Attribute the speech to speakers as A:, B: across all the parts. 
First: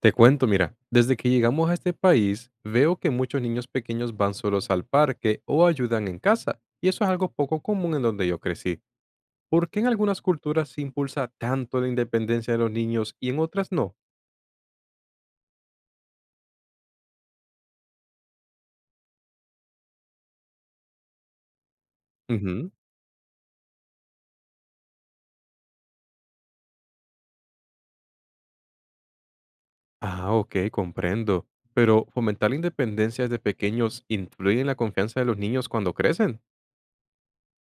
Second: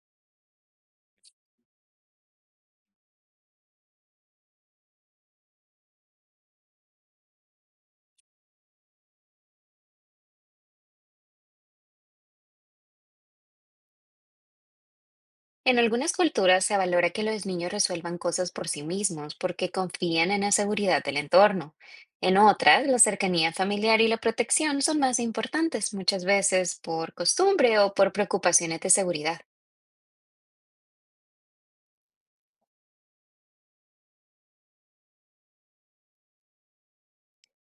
A: Te cuento, mira, desde que llegamos a este país, veo que muchos niños pequeños van solos al parque o ayudan en casa, y eso es algo poco común en donde yo crecí. ¿Por qué en algunas culturas se impulsa tanto la independencia de los niños y en otras no?
B: En algunas culturas se valora que los niños resuelvan cosas por sí mismos porque confían en la seguridad del entorno. En
A: Ujú.
B: otras, la cercanía familiar y la protección son más importantes, muchas veces por costumbre o por preocupaciones de seguridad.
A: Ah, ok, comprendo. Pero fomentar la independencia desde pequeños influye en la confianza de los niños cuando crecen.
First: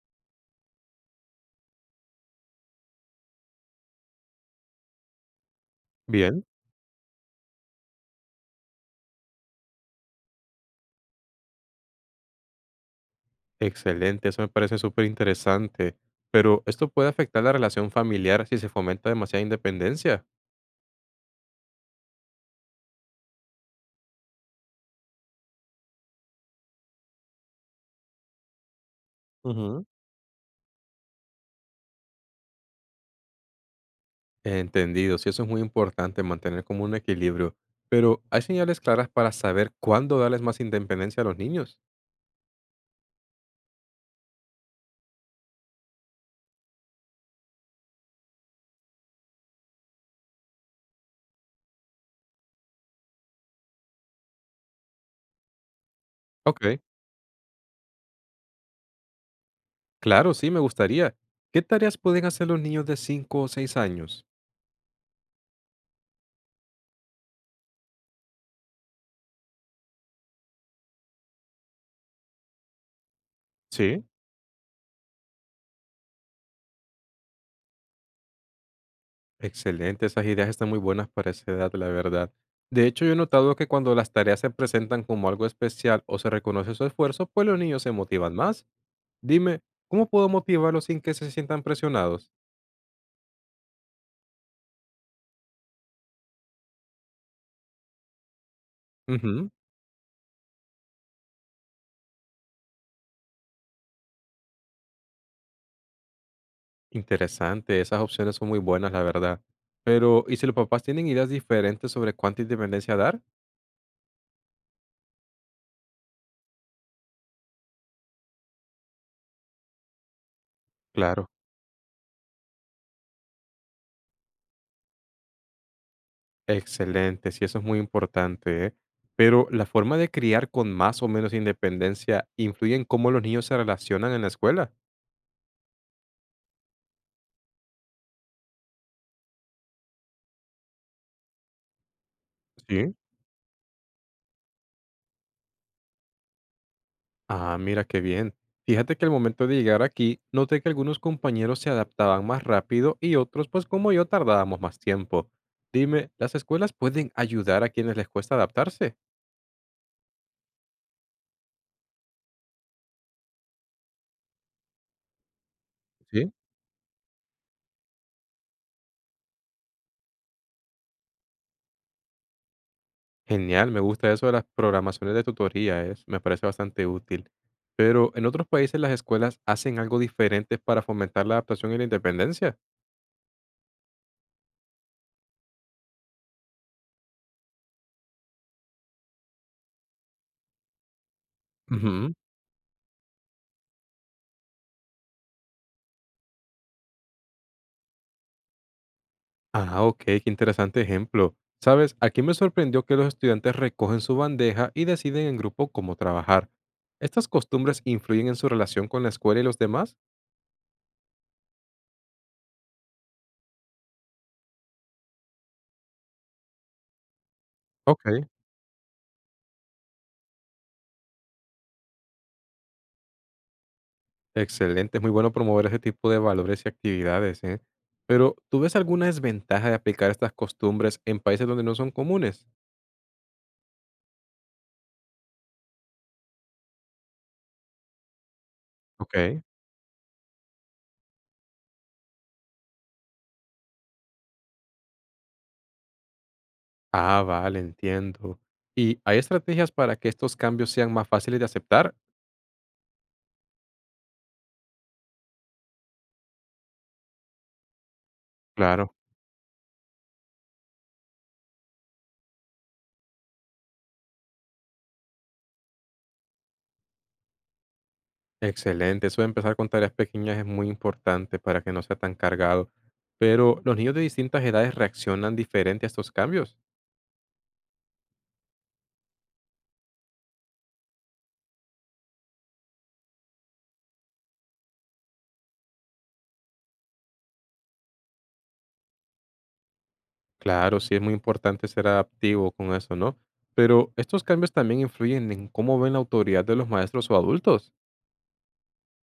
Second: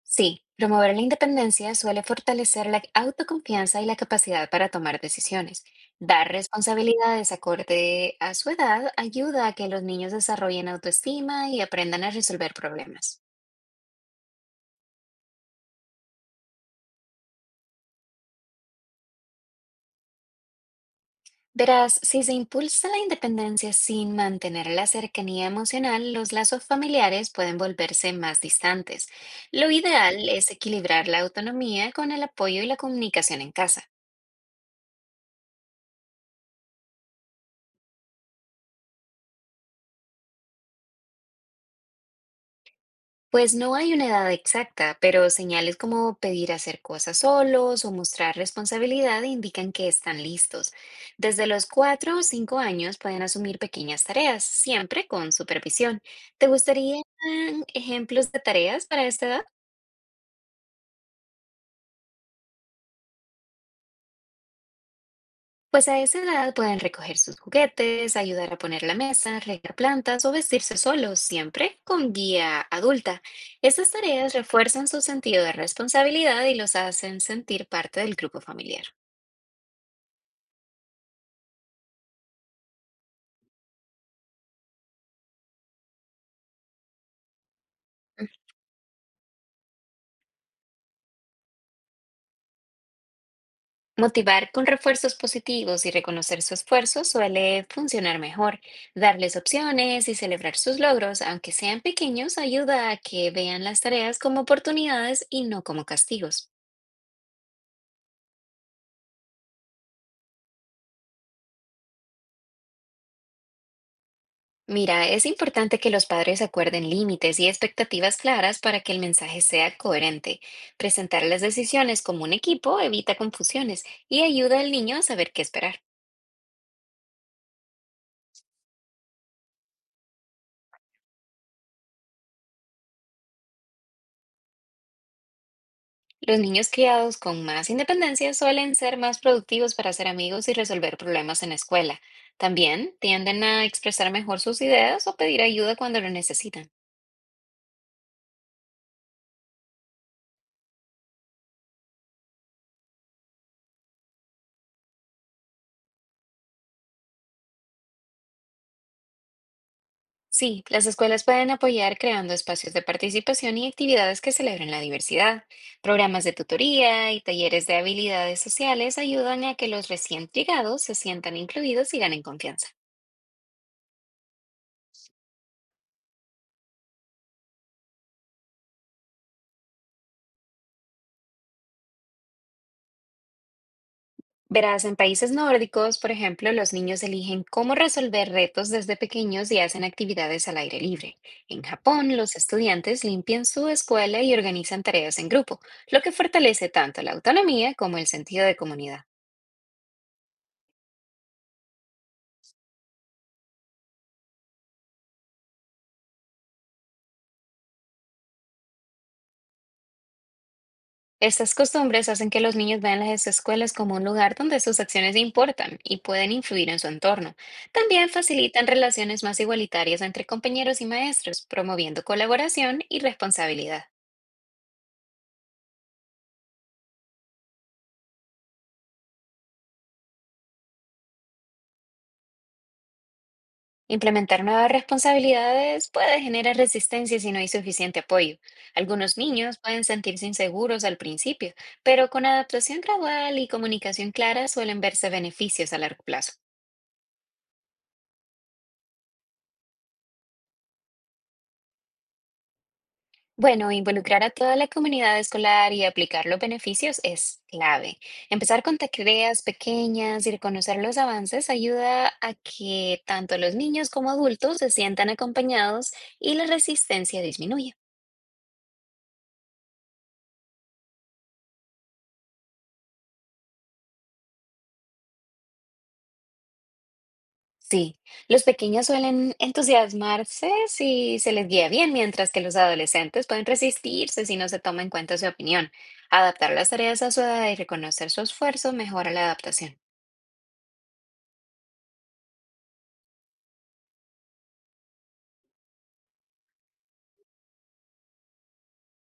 B: Sí, promover la independencia suele fortalecer la autoconfianza y la capacidad para tomar decisiones. Dar
A: Bien,
B: responsabilidades acorde a su edad ayuda a que los niños desarrollen autoestima y aprendan a resolver problemas.
A: excelente, eso me parece súper interesante. Pero esto puede afectar la relación familiar si se fomenta demasiada independencia.
B: Verás, si se impulsa la independencia sin mantener la cercanía emocional, los lazos familiares pueden volverse más distantes. Lo
A: Ujú.
B: ideal es equilibrar la autonomía con el apoyo y la comunicación en casa.
A: Entendido, sí, eso es muy importante, mantener como un equilibrio. Pero, ¿hay señales claras para saber cuándo darles más independencia a los niños?
B: Pues no hay una edad exacta, pero señales como pedir hacer cosas solos o mostrar responsabilidad indican que están listos. Desde los 4 o 5 años pueden asumir pequeñas tareas, siempre con supervisión. ¿Te
A: Ok,
B: gustarían ejemplos de tareas para esta edad?
A: claro, sí, me gustaría. ¿Qué tareas pueden hacer los niños de 5 o 6 años?
B: Pues a esa edad pueden recoger sus juguetes, ayudar a poner la mesa, regar plantas o vestirse solos, siempre con guía adulta. Estas
A: Sí,
B: tareas refuerzan su sentido de responsabilidad y los hacen sentir parte del grupo familiar.
A: excelente, esas ideas están muy buenas para esa edad, la verdad. De hecho, yo he notado que cuando las tareas se presentan como algo especial o se reconoce su esfuerzo, pues los niños se motivan más. Dime, ¿cómo puedo motivarlos sin que se sientan presionados?
B: Motivar con refuerzos positivos y reconocer su esfuerzo suele funcionar mejor. Darles
A: Ujú.
B: opciones y celebrar sus logros, aunque sean pequeños, ayuda a que vean las tareas como oportunidades y no como castigos.
A: Interesante, esas opciones son muy buenas, la verdad. Pero, ¿y si los papás tienen ideas diferentes sobre cuánta independencia dar?
B: Mira, es importante que los padres acuerden límites y expectativas claras para que el mensaje sea coherente. Presentar
A: Claro,
B: las decisiones como un equipo evita confusiones y ayuda al niño a saber qué esperar.
A: excelente, sí, eso es muy importante, ¿eh? Pero, ¿la forma de criar con más o menos independencia influye en cómo los niños se relacionan en la escuela?
B: Los niños criados con más independencia suelen ser más productivos para hacer amigos y resolver problemas en la escuela. También
A: Sí,
B: tienden a expresar mejor sus ideas o pedir ayuda cuando lo necesitan.
A: ah, mira qué bien. Fíjate que al momento de llegar aquí, noté que algunos compañeros se adaptaban más rápido y otros, pues como yo, tardábamos más tiempo. Dime, ¿las escuelas pueden ayudar a quienes les cuesta adaptarse?
B: Sí, las escuelas pueden apoyar creando espacios de participación y actividades que celebren la diversidad. Programas
A: Sí.
B: de tutoría y talleres de habilidades sociales ayudan a que los recién llegados se sientan incluidos y ganen confianza.
A: Genial, me gusta eso de las programaciones de tutoría, me parece bastante útil. Pero en otros países las escuelas hacen algo diferente para fomentar la adaptación y la independencia.
B: Verás, en países nórdicos, por ejemplo, los niños eligen cómo resolver retos desde pequeños y hacen actividades al aire libre. En
A: Ujú.
B: Japón, los estudiantes limpian su escuela y organizan tareas en grupo, lo que fortalece tanto la autonomía como el sentido de comunidad.
A: Ah, ok, qué interesante ejemplo. Sabes, aquí me sorprendió que los estudiantes recogen su bandeja y deciden en grupo cómo trabajar. ¿Estas costumbres influyen en su relación con la escuela y los demás?
B: Estas costumbres hacen que los niños vean las escuelas como un lugar donde sus acciones importan y pueden influir en su entorno.
A: Ok.
B: También facilitan relaciones más igualitarias entre compañeros y maestros, promoviendo colaboración y responsabilidad.
A: Excelente, es muy bueno promover ese tipo de valores y actividades, ¿eh? Pero, ¿tú ves alguna desventaja de aplicar estas costumbres en países donde no son comunes?
B: Implementar nuevas responsabilidades puede generar resistencia si no hay suficiente apoyo. Algunos
A: Okey.
B: niños pueden sentirse inseguros al principio, pero con adaptación gradual y comunicación clara suelen verse beneficios a largo plazo.
A: Ah, vale, entiendo. ¿Y hay estrategias para que estos cambios sean más fáciles de aceptar?
B: Bueno, involucrar a toda la comunidad escolar y aplicar los beneficios es clave. Empezar con
A: Claro.
B: tareas pequeñas y reconocer los avances ayuda a que tanto los niños como adultos se sientan acompañados y la resistencia disminuye.
A: Excelente, eso de empezar con tareas pequeñas es muy importante para que no sea tan cargado. Pero, ¿los niños de distintas edades reaccionan diferente a estos cambios?
B: Sí, los pequeños suelen entusiasmarse si se les guía bien, mientras que los adolescentes pueden resistirse si no se toma en cuenta su opinión. Adaptar las tareas a su edad y reconocer su esfuerzo mejora la adaptación.
A: Claro, sí es muy importante ser adaptivo con eso, ¿no? Pero, ¿estos cambios también influyen en cómo ven la autoridad de los maestros o adultos?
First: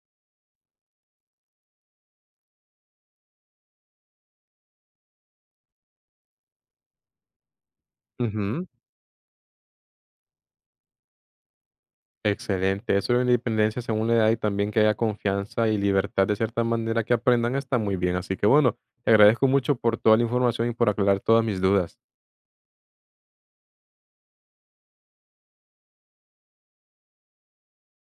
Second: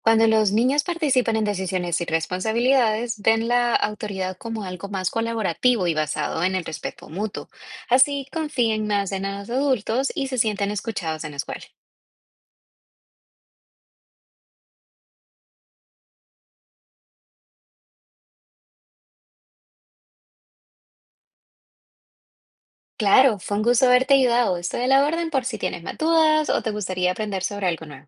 B: Cuando los niños participan en decisiones y responsabilidades, ven la autoridad como algo más colaborativo y basado en el respeto mutuo. Así
A: Ujú.
B: confían más en los adultos y se sienten escuchados en la escuela.
A: Excelente. Eso de la independencia según la edad y también que haya confianza y libertad de cierta manera que aprendan está muy bien. Así que bueno, te agradezco mucho por toda la información y por aclarar todas mis dudas.
B: Claro, fue un gusto haberte ayudado. Estoy a la orden por si tienes más dudas o te gustaría aprender sobre algo nuevo.